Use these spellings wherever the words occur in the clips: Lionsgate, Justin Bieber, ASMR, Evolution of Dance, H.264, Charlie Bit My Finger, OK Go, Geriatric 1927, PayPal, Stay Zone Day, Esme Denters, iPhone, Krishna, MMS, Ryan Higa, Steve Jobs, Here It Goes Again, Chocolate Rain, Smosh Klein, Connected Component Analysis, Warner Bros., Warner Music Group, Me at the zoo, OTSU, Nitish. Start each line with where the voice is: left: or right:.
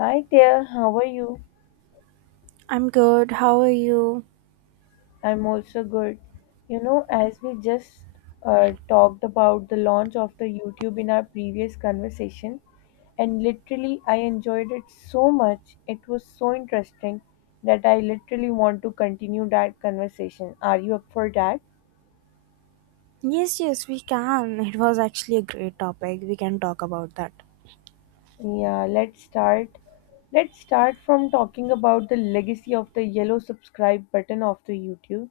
left: Hi there, how are you?
right: I'm good. How are you?
left: I'm also good. You know, as we just talked about the launch of the YouTube in our previous conversation, and literally I enjoyed it so much. It was so interesting that I literally want to continue that conversation. Are you up for that?
right: Yes, yes, we can. It was actually a great topic. We can talk about that.
left: Yeah, let's start. Let's start from talking about the legacy of the yellow subscribe button of the YouTube.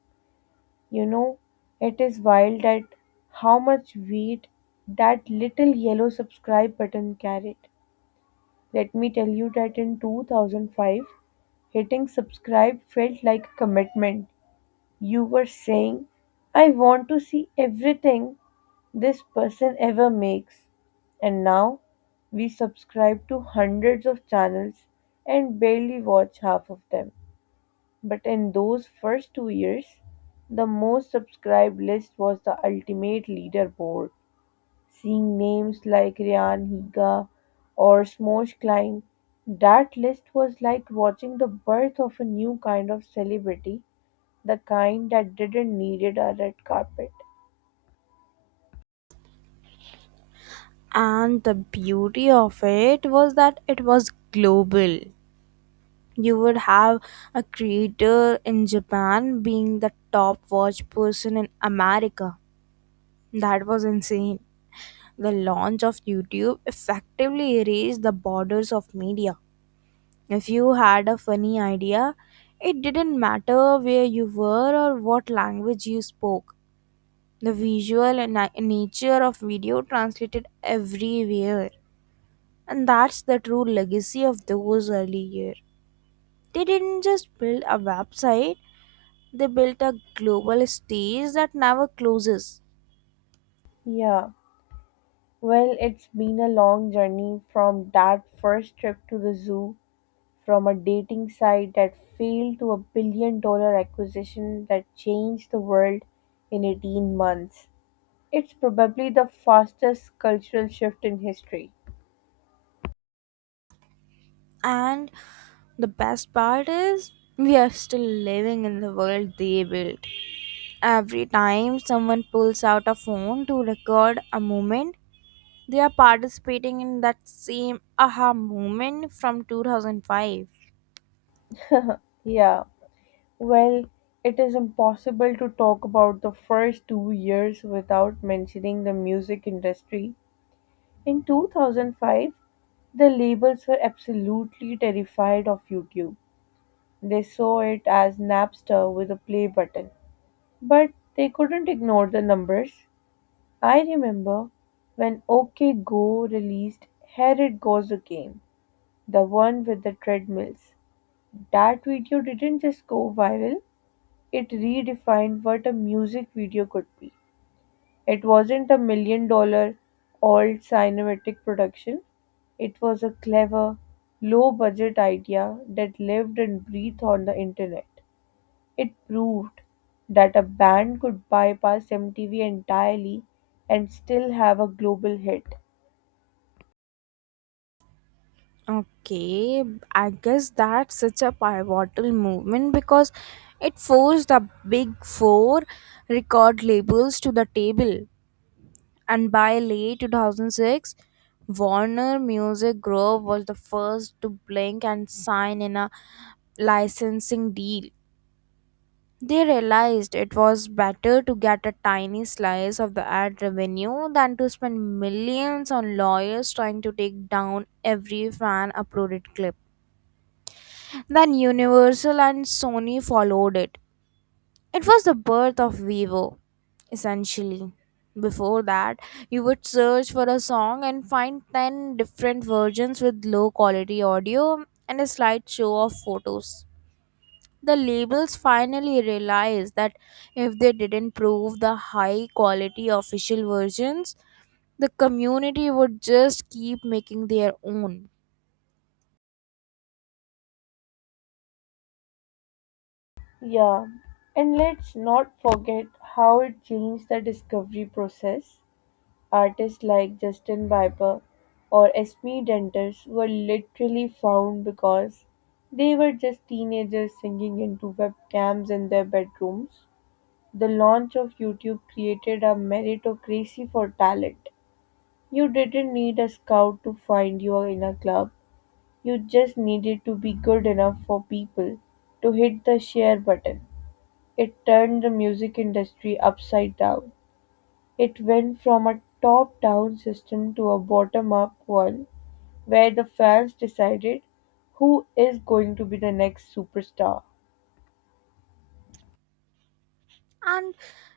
left: You know, it is wild that how much weight that little yellow subscribe button carried. Let me tell you that in 2005, hitting subscribe felt like a commitment. You were saying, I want to see everything this person ever makes. And now we subscribe to hundreds of channels and barely watch half of them. But in those first 2 years, the most subscribed list was the ultimate leaderboard. Seeing names like Ryan Higa or Smosh Klein, that list was like watching the birth of a new kind of celebrity, the kind that didn't needed a red carpet.
right: And the beauty of it was that it was global. You would have a creator in Japan being the top watch person in America. That was insane. The launch of YouTube effectively erased the borders of media. If you had a funny idea, it didn't matter where you were or what language you spoke. The visual and nature of video translated everywhere. And that's the true legacy of those early years. They didn't just build a website, they built a global stage that never closes.
left: Yeah, well, it's been a long journey from that first trip to the zoo, from a dating site that failed to a billion dollar acquisition that changed the world in 18 months. It's probably the fastest cultural shift in history.
right: And the best part is, we are still living in the world they built. Every time someone pulls out a phone to record a moment, they are participating in that same aha moment from 2005.
left: Yeah, well, it is impossible to talk about the first 2 years without mentioning the music industry. In 2005, the labels were absolutely terrified of YouTube. They saw it as Napster with a play button. But they couldn't ignore the numbers. I remember when OK Go released Here It Goes Again, the one with the treadmills. That video didn't just go viral, it redefined what a music video could be. It wasn't a million dollar old cinematic production, it was a clever, low budget idea that lived and breathed on the internet. It proved that a band could bypass MTV entirely and still have a global hit.
right: Okay, I guess that's such a pivotal movement because it forced the big four record labels to the table. And by late 2006, Warner Music Group was the first to blink and sign in a licensing deal. They realized it was better to get a tiny slice of the ad revenue than to spend millions on lawyers trying to take down every fan uploaded clip. Then Universal and Sony followed it. It was the birth of Vivo, essentially. Before that, you would search for a song and find 10 different versions with low quality audio and a slideshow of photos. The labels finally realized that if they didn't prove the high quality official versions, the community would just keep making their own.
left: Yeah, and let's not forget how it changed the discovery process. Artists like Justin Bieber or Esme Denters were literally found because they were just teenagers singing into webcams in their bedrooms. The launch of YouTube created a meritocracy for talent. You didn't need a scout to find you in a club, you just needed to be good enough for people to hit the share button. It turned the music industry upside down. It went from a top-down system to a bottom-up one, where the fans decided who is going to be the next superstar.
right: And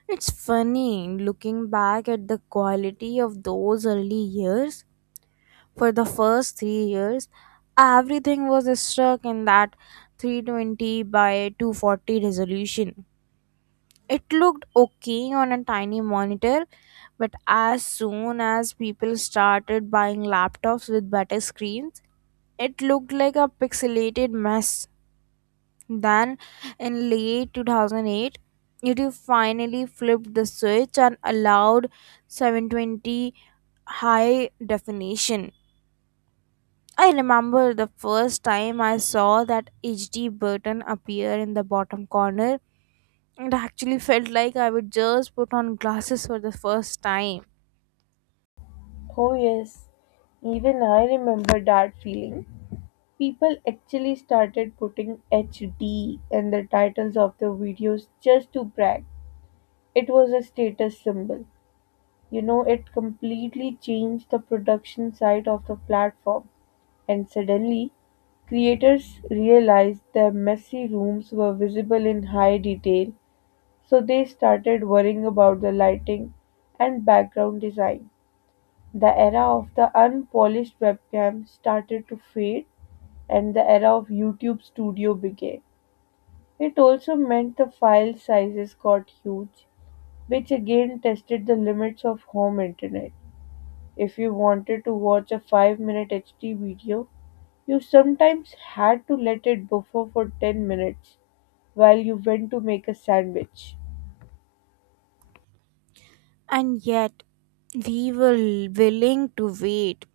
right: it's funny looking back at the quality of those early years. For the first 3 years, everything was stuck in that 320 by 240 resolution. It looked okay on a tiny monitor, but as soon as people started buying laptops with better screens, it looked like a pixelated mess. Then, in late 2008, YouTube finally flipped the switch and allowed 720 high definition. I remember the first time I saw that HD button appear in the bottom corner. It actually felt like I would just put on glasses for the first time.
left: Oh, yes, even I remember that feeling. People actually started putting HD in the titles of their videos just to brag. It was a status symbol. You know, it completely changed the production side of the platform. And suddenly, creators realized their messy rooms were visible in high detail, so they started worrying about the lighting and background design. The era of the unpolished webcam started to fade, and the era of YouTube Studio began. It also meant the file sizes got huge, which again tested the limits of home internet. If you wanted to watch a 5-minute HD video, you sometimes had to let it buffer for 10 minutes while you went to make a sandwich.
right: And yet, we were willing to wait.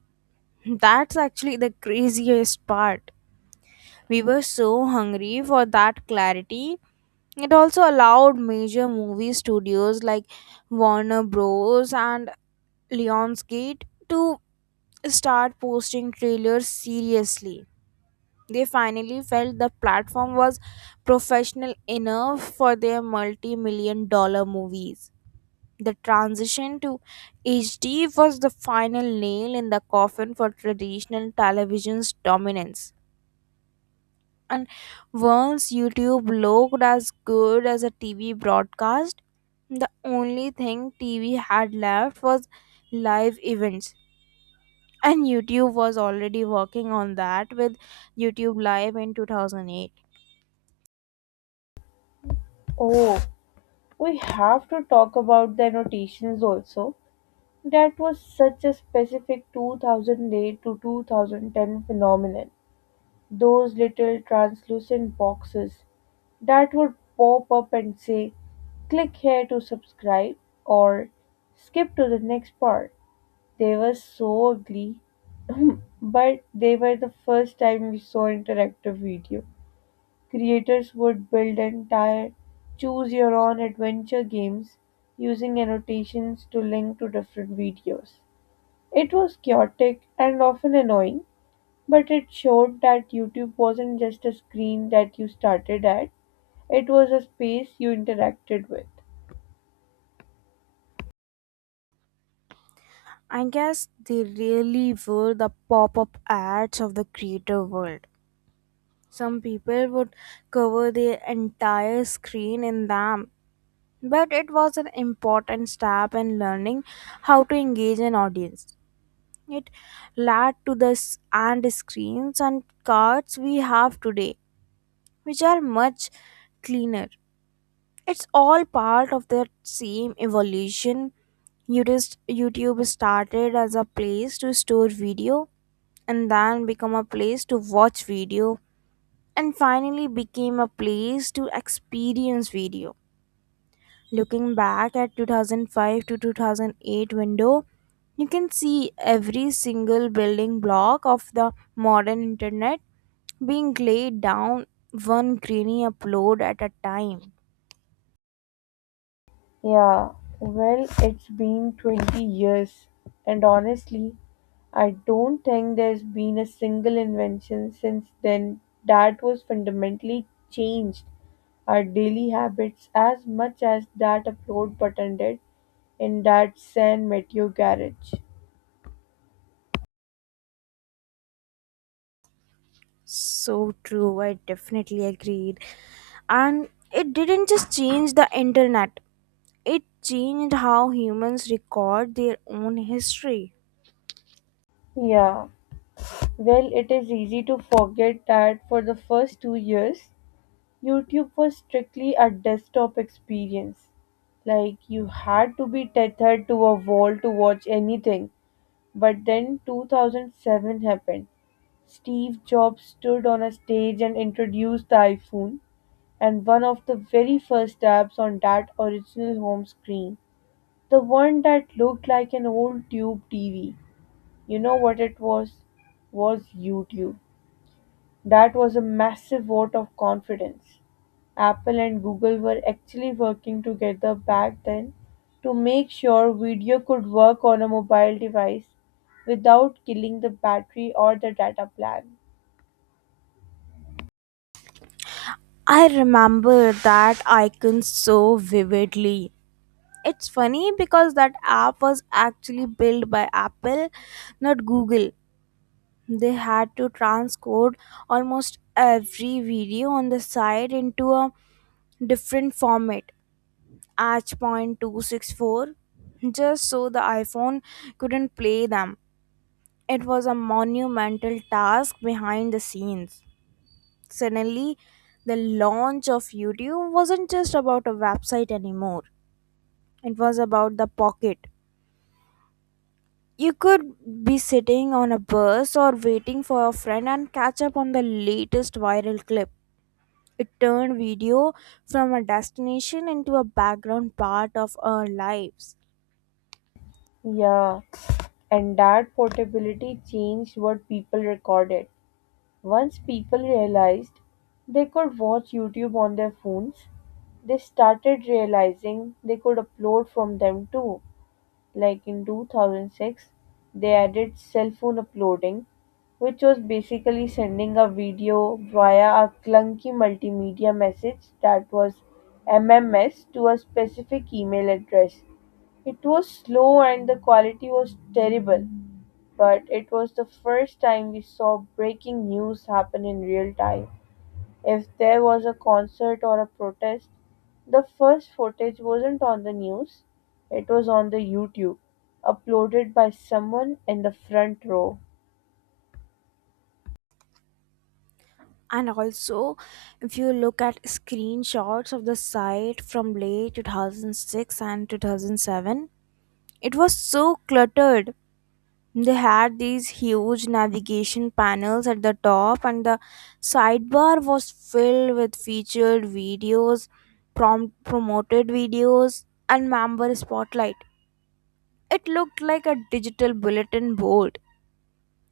right: That's actually the craziest part. We were so hungry for that clarity. It also allowed major movie studios like Warner Bros. And Lionsgate to start posting trailers seriously. They finally felt the platform was professional enough for their multi million dollar movies. The transition to HD was the final nail in the coffin for traditional television's dominance. And once YouTube looked as good as a TV broadcast, the only thing TV had left was live events, and YouTube was already working on that with YouTube Live in 2008.
left: Oh, we have to talk about the annotations also. That was such a specific 2008 to 2010 phenomenon. Those little translucent boxes that would pop up and say, click here to subscribe or skip to the next part. They were so ugly, but they were the first time we saw interactive video. Creators would build entire choose your own adventure games using annotations to link to different videos. It was chaotic and often annoying, but it showed that YouTube wasn't just a screen that you started at, it was a space you interacted with.
right: I guess they really were the pop-up ads of the creator world. Some people would cover their entire screen in them, but it was an important step in learning how to engage an audience. It led to the s- and screens and cards we have today, which are much cleaner. It's all part of the same evolution. YouTube started as a place to store video and then become a place to watch video and finally became a place to experience video. Looking back at 2005 to 2008 window, you can see every single building block of the modern internet being laid down one grainy upload at a time.
left: Yeah, well, it's been 20 years, and honestly, I don't think there's been a single invention since then that was fundamentally changed our daily habits as much as that upload button did in that San Mateo garage.
right: So true, I definitely agreed. And it didn't just change the internet, it changed how humans record their own history.
left: Yeah, well, it is easy to forget that for the first 2 years, YouTube was strictly a desktop experience. Like you had to be tethered to a wall to watch anything. But then 2007 happened. Steve Jobs stood on a stage and introduced the iPhone, and one of the very first apps on that original home screen, the one that looked like an old tube TV. You know what it was? Was YouTube. That was a massive vote of confidence. Apple and Google were actually working together back then to make sure video could work on a mobile device without killing the battery or the data plan.
right: I remember that icon so vividly. It's funny because that app was actually built by Apple, not Google. They had to transcode almost every video on the site into a different format, H. point 264, just so the iPhone couldn't play them. It was a monumental task behind the scenes. Suddenly, the launch of YouTube wasn't just about a website anymore, it was about the pocket. You could be sitting on a bus or waiting for a friend and catch up on the latest viral clip. It turned video from a destination into a background part of our lives.
left: Yeah, and that portability changed what people recorded. Once people realized they could watch YouTube on their phones, they started realizing they could upload from them too. Like in 2006 they added cell phone uploading, which was basically sending a video via a clunky multimedia message, that was MMS, to a specific email address. It was slow and the quality was terrible, but it was the first time we saw breaking news happen in real time. If there was a concert or a protest, the first footage wasn't on the news, it was on the YouTube, uploaded by someone in the front row.
right: And also, if you look at screenshots of the site from late 2006 and 2007, it was so cluttered. They had these huge navigation panels at the top, and the sidebar was filled with featured videos, prompt promoted videos, and member spotlight. It looked like a digital bulletin board.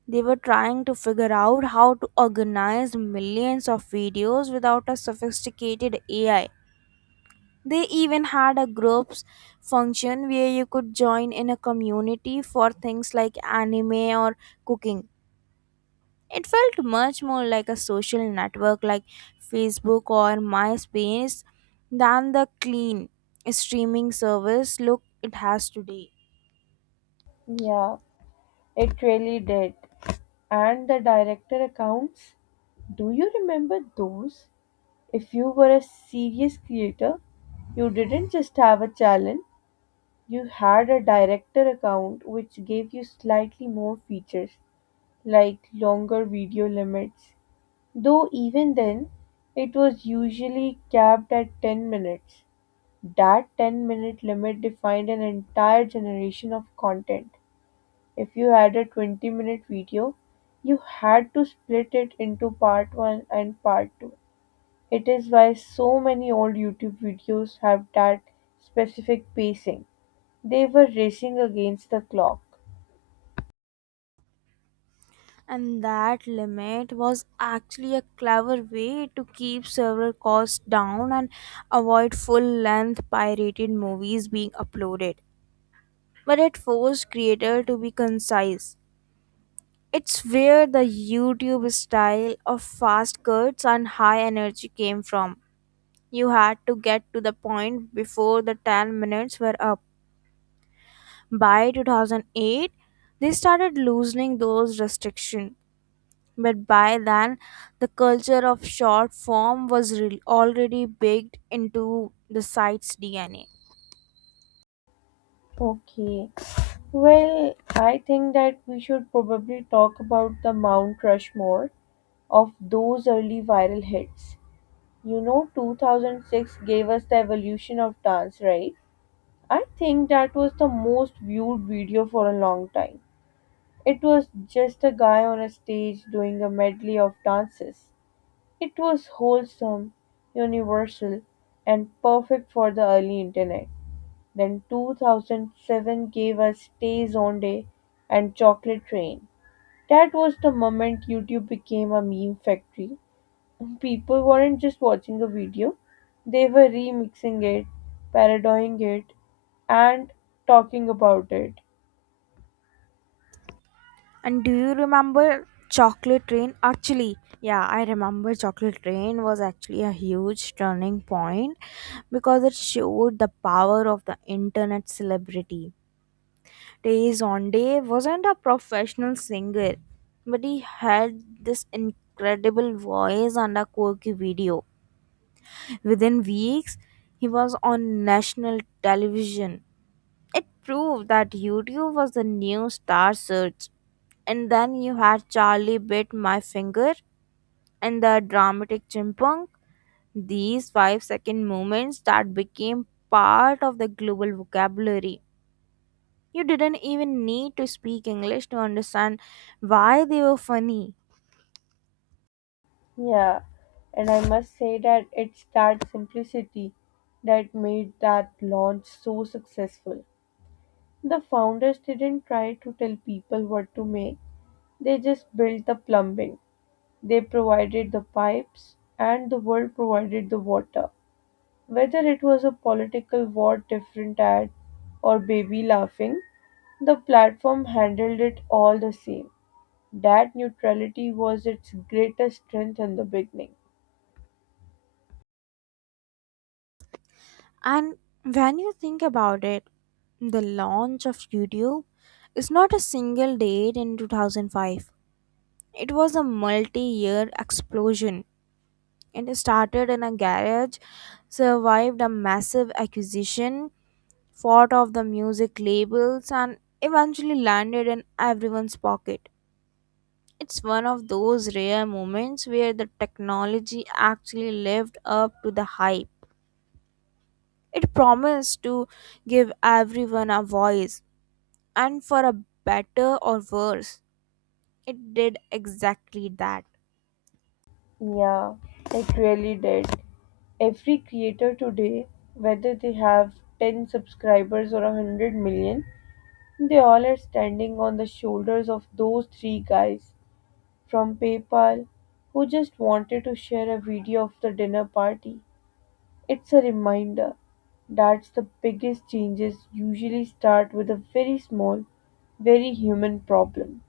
right: They were trying to figure out how to organize millions of videos without a sophisticated AI. They even had a groups function where you could join in a community for things like anime or cooking. It felt much more like a social network like Facebook or MySpace than the clean streaming service look it has today.
left: Yeah, it really did. And the director accounts, do you remember those? If you were a serious creator, you didn't just have a challenge, you had a director account which gave you slightly more features like longer video limits. Though even then, it was usually capped at 10 minutes. That 10-minute limit defined an entire generation of content. If you had a 20-minute video, you had to split it into part 1 and part 2. It is why so many old YouTube videos have that specific pacing. They were racing against the clock.
right: And that limit was actually a clever way to keep server costs down and avoid full length pirated movies being uploaded. But it forced creator to be concise. It's where the YouTube style of fast cuts and high energy came from. You had to get to the point before the 10 minutes were up. By 2008, they started loosening those restrictions. But by then, the culture of short form was already baked into the site's DNA.
left: Okay. Well, I think that we should probably talk about the Mount Rushmore of those early viral hits. You know, 2006 gave us the evolution of dance, right? I think that was the most viewed video for a long time. It was just a guy on a stage doing a medley of dances. It was wholesome, universal, and perfect for the early internet. Then 2007 gave us Stay Zone Day and Chocolate Rain. That was the moment YouTube became a meme factory. People weren't just watching a video, they were remixing it, parodying it, and talking about it.
right: And do you remember Chocolate Rain? Actually, yeah, I remember Chocolate Rain was actually a huge turning point because it showed the power of the internet celebrity. Days on day wasn't a professional singer, but he had this incredible voice and a quirky video. Within weeks, he was on national television. It proved that YouTube was the new star search. And then you had Charlie Bit My Finger and the dramatic chimpunk. These 5 second moments that became part of the global vocabulary. You didn't even need to speak English to understand why they were funny.
left: Yeah, and I must say that it's that simplicity that made that launch so successful. The founders didn't try to tell people what to make, they just built the plumbing. They provided the pipes, and the world provided the water. Whether it was a political war different ad or baby laughing, the platform handled it all the same. That neutrality was its greatest strength in the beginning.
right: And when you think about it, the launch of YouTube is not a single date in 2005. It was a multi year explosion. It started in a garage, survived a massive acquisition, fought off the music labels, and eventually landed in everyone's pocket. It's one of those rare moments where the technology actually lived up to the hype. It promised to give everyone a voice, and for a better or worse, it did exactly that.
left: Yeah, it really did. Every creator today, whether they have 10 subscribers or 100 million, they all are standing on the shoulders of those three guys from PayPal who just wanted to share a video of the dinner party. It's a reminder that the biggest changes usually start with a very small, very human problem.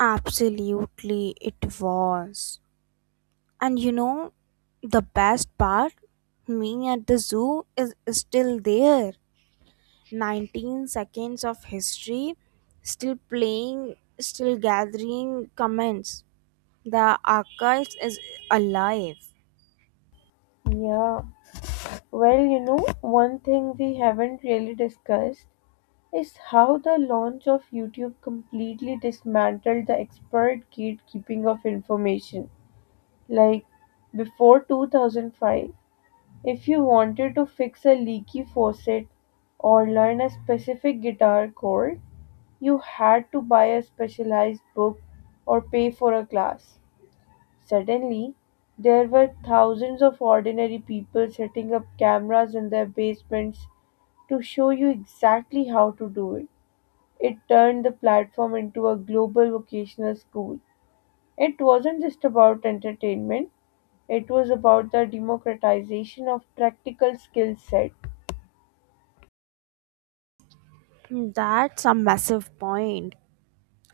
right: Absolutely, it was. And you know, the best part? Me at the zoo is still there. 19 seconds of history, still playing, still gathering comments. The archives is alive.
left: Yeah, well, you know, one thing we haven't really discussed is how the launch of YouTube completely dismantled the expert gatekeeping of information. Like, before 2005, if you wanted to fix a leaky faucet or learn a specific guitar chord, you had to buy a specialized book or pay for a class. Suddenly, there were thousands of ordinary people setting up cameras in their basements to show you exactly how to do it. It turned the platform into a global vocational school. It wasn't just about entertainment, it was about the democratization of practical skill set.
right: That's a massive point.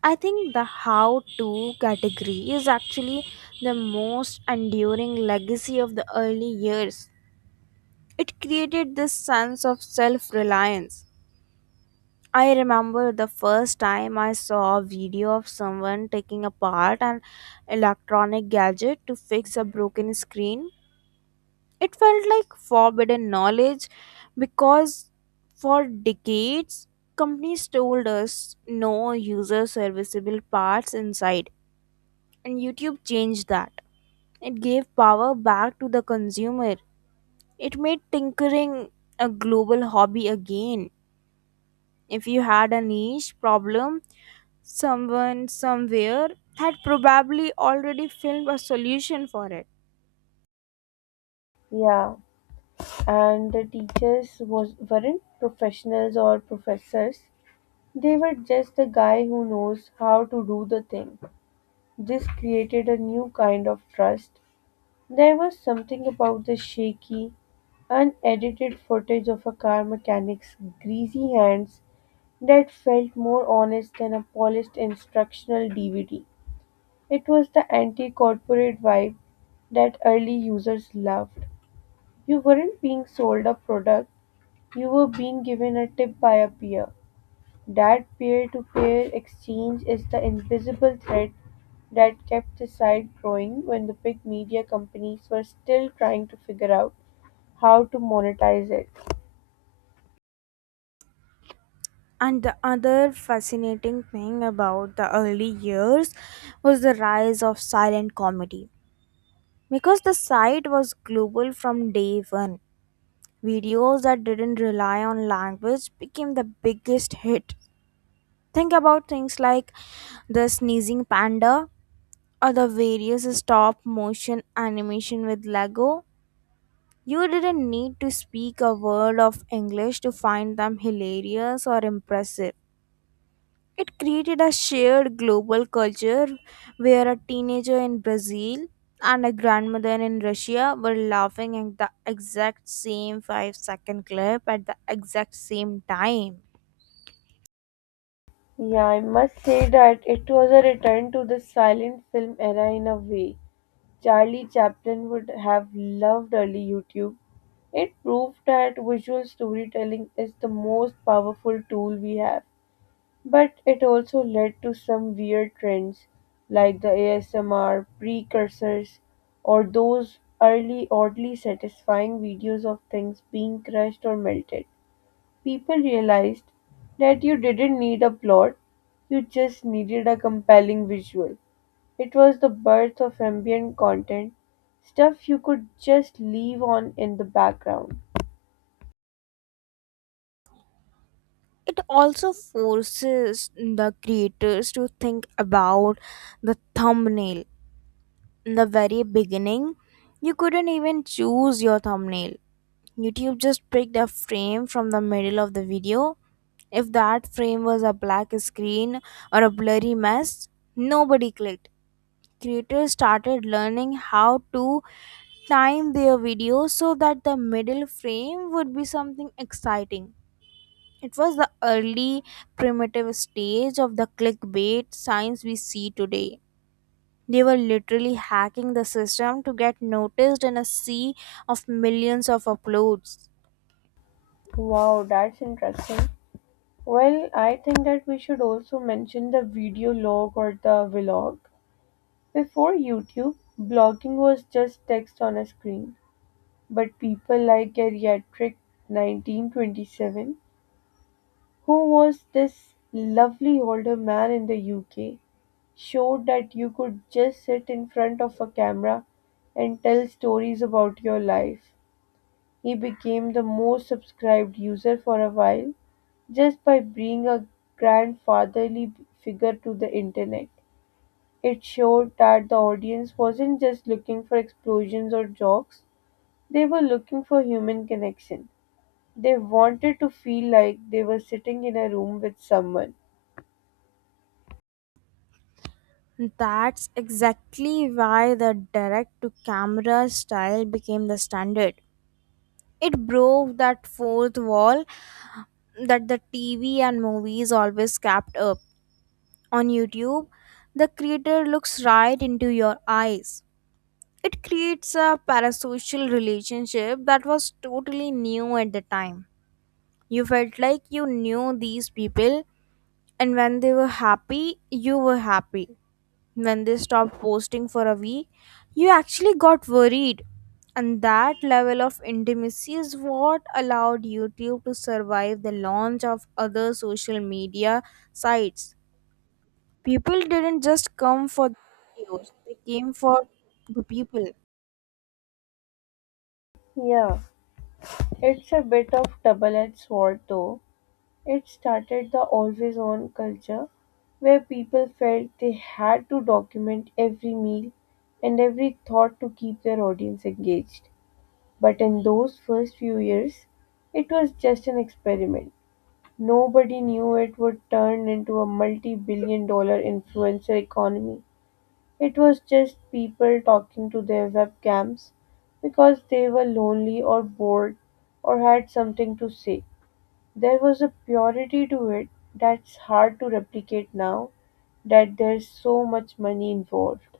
right: I think the how to category is actually the most enduring legacy of the early years. It created this sense of self reliance. I remember the first time I saw a video of someone taking apart an electronic gadget to fix a broken screen. It felt like forbidden knowledge because for decades companies told us no user serviceable parts inside, and YouTube changed that. It gave power back to the consumer. It made tinkering a global hobby again. If you had a niche problem, someone somewhere had probably already filmed a solution for it.
left: Yeah, and the teachers was weren't professionals or professors. They were just the guy who knows how to do the thing. This created a new kind of trust. There was something about the shaky, unedited footage of a car mechanic's greasy hands that felt more honest than a polished instructional DVD. It was the anti corporate vibe that early users loved. You weren't being sold a product, you were being given a tip by a peer. That peer-to-peer exchange is the invisible thread that kept the site growing when the big media companies were still trying to figure out how to monetize it.
right: And the other fascinating thing about the early years was the rise of silent comedy. Because the site was global from day one, videos that didn't rely on language became the biggest hit. Think about things like the sneezing panda or the various stop motion animation with Lego. You didn't need to speak a word of English to find them hilarious or impressive. It created a shared global culture where a teenager in Brazil and a grandmother in Russia were laughing at the exact same 5-second clip at the exact same time.
left: Yeah, I must say that it was a return to the silent film era in a way. Charlie Chaplin would have loved early YouTube. It proved that visual storytelling is the most powerful tool we have. But it also led to some weird trends like the ASMR precursors or those early oddly satisfying videos of things being crushed or melted. People realized that you didn't need a plot, you just needed a compelling visual. It was the birth of ambient content, stuff you could just leave on in the background.
right: It also forces the creators to think about the thumbnail. In the very beginning, you couldn't even choose your thumbnail. YouTube just picked a frame from the middle of the video. If that frame was a black screen or a blurry mess, nobody clicked. Creators started learning how to time their videos so that the middle frame would be something exciting. It was the early primitive stage of the clickbait science we see today. They were literally hacking the system to get noticed in a sea of millions of uploads.
left: Wow, that's interesting. Well, I think that we should also mention the video log or the vlog. Before YouTube, blogging was just text on a screen, but people like Geriatric 1927, who was this lovely older man in the UK, showed that you could just sit in front of a camera and tell stories about your life. He became the most subscribed user for a while, just by being a grandfatherly figure to the internet. It showed that the audience wasn't just looking for explosions or jokes, they were looking for human connection. They wanted to feel like they were sitting in a room with someone.
right: That's exactly why the direct to camera style became the standard. It broke that fourth wall that the TV and movies always kept up. On YouTube, the creator looks right into your eyes. It creates a parasocial relationship that was totally new at the time. You felt like you knew these people, and when they were happy, you were happy when they stopped posting for a week, you actually got worried. And that level of intimacy is what allowed YouTube to survive the launch of other social media sites. People didn't just come for the videos, they came for the people.
left: Yeah, it's a bit of double edged sword though. It started the always on culture where people felt they had to document every meal and every thought to keep their audience engaged. But in those first few years, it was just an experiment. Nobody knew it would turn into a multi billion dollar influencer economy. It was just people talking to their webcams because they were lonely or bored or had something to say. There was a purity to it that's hard to replicate now that there's so much money involved.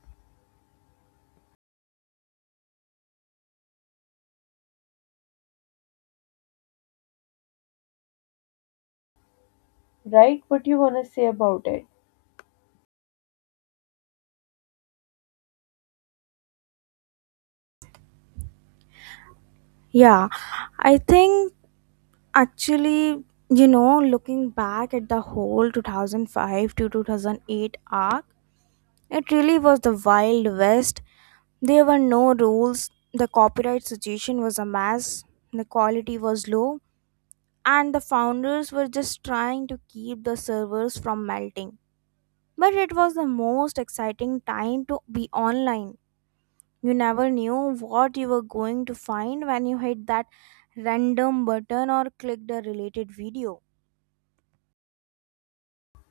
left: Write what you wanna say about it.
right: Yeah, I think actually, you know, looking back at the whole 2005 to 2008 arc, it really was the Wild West. There were no rules, the copyright situation was a mess, the quality was low, and the founders were just trying to keep the servers from melting. But it was the most exciting time to be online. You never knew what you were going to find when you hit that random button or clicked a related video.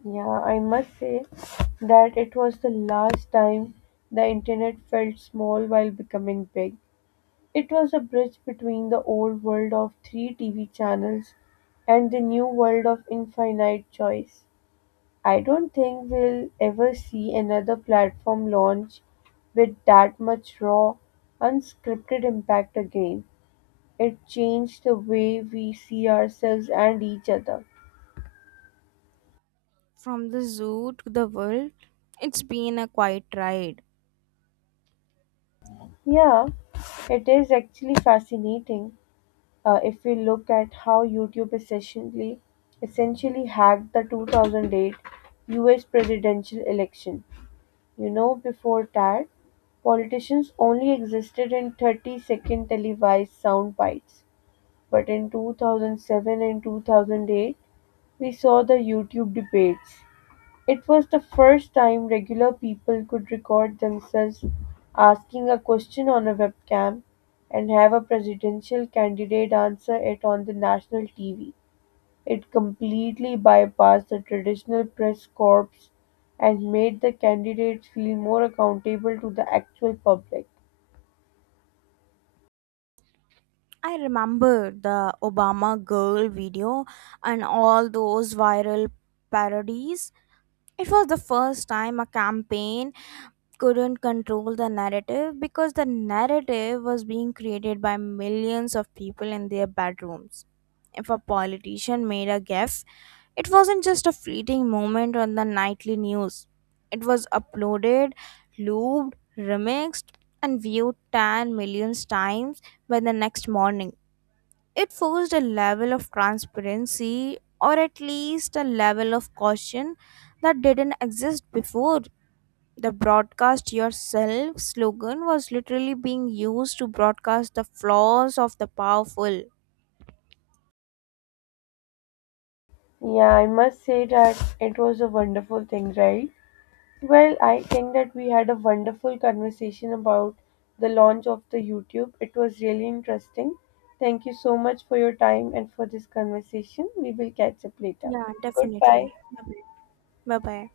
left: Yeah, I must say that it was the last time the internet felt small while becoming big. It was a bridge between the old world of three TV channels and the new world of infinite choice. I don't think we'll ever see another platform launch with that much raw, unscripted impact again. It changed the way we see ourselves and each other.
right: From the zoo to the world, it's been a quiet ride.
left: Yeah, it is actually fascinating if we look at how YouTube essentially hacked the 2008 US presidential election. You know, before that, politicians only existed in 30-second televised sound bites. But in 2007 and 2008, we saw the YouTube debates. It was the first time regular people could record themselves asking a question on a webcam and have a presidential candidate answer it on the national TV. It completely bypassed the traditional press corps and made the candidates feel more accountable to the actual public.
right: I remember the Obama Girl video and all those viral parodies. It was the first time a campaign couldn't control the narrative because the narrative was being created by millions of people in their bedrooms. If a politician made a gaffe, it wasn't just a fleeting moment on the nightly news. It was uploaded, looped, remixed, and viewed 10 million times by the next morning. It forced a level of transparency or at least a level of caution that didn't exist before. The broadcast yourself slogan was literally being used to broadcast the flaws of the powerful.
left: Yeah, I must say that it was a wonderful thing, right? Well, I think that we had a wonderful conversation about the launch of the YouTube. It was really interesting. Thank you so much for your time and for this conversation. We will catch up later.
right: Yeah,
left: Goodbye.
right: definitely. Bye bye.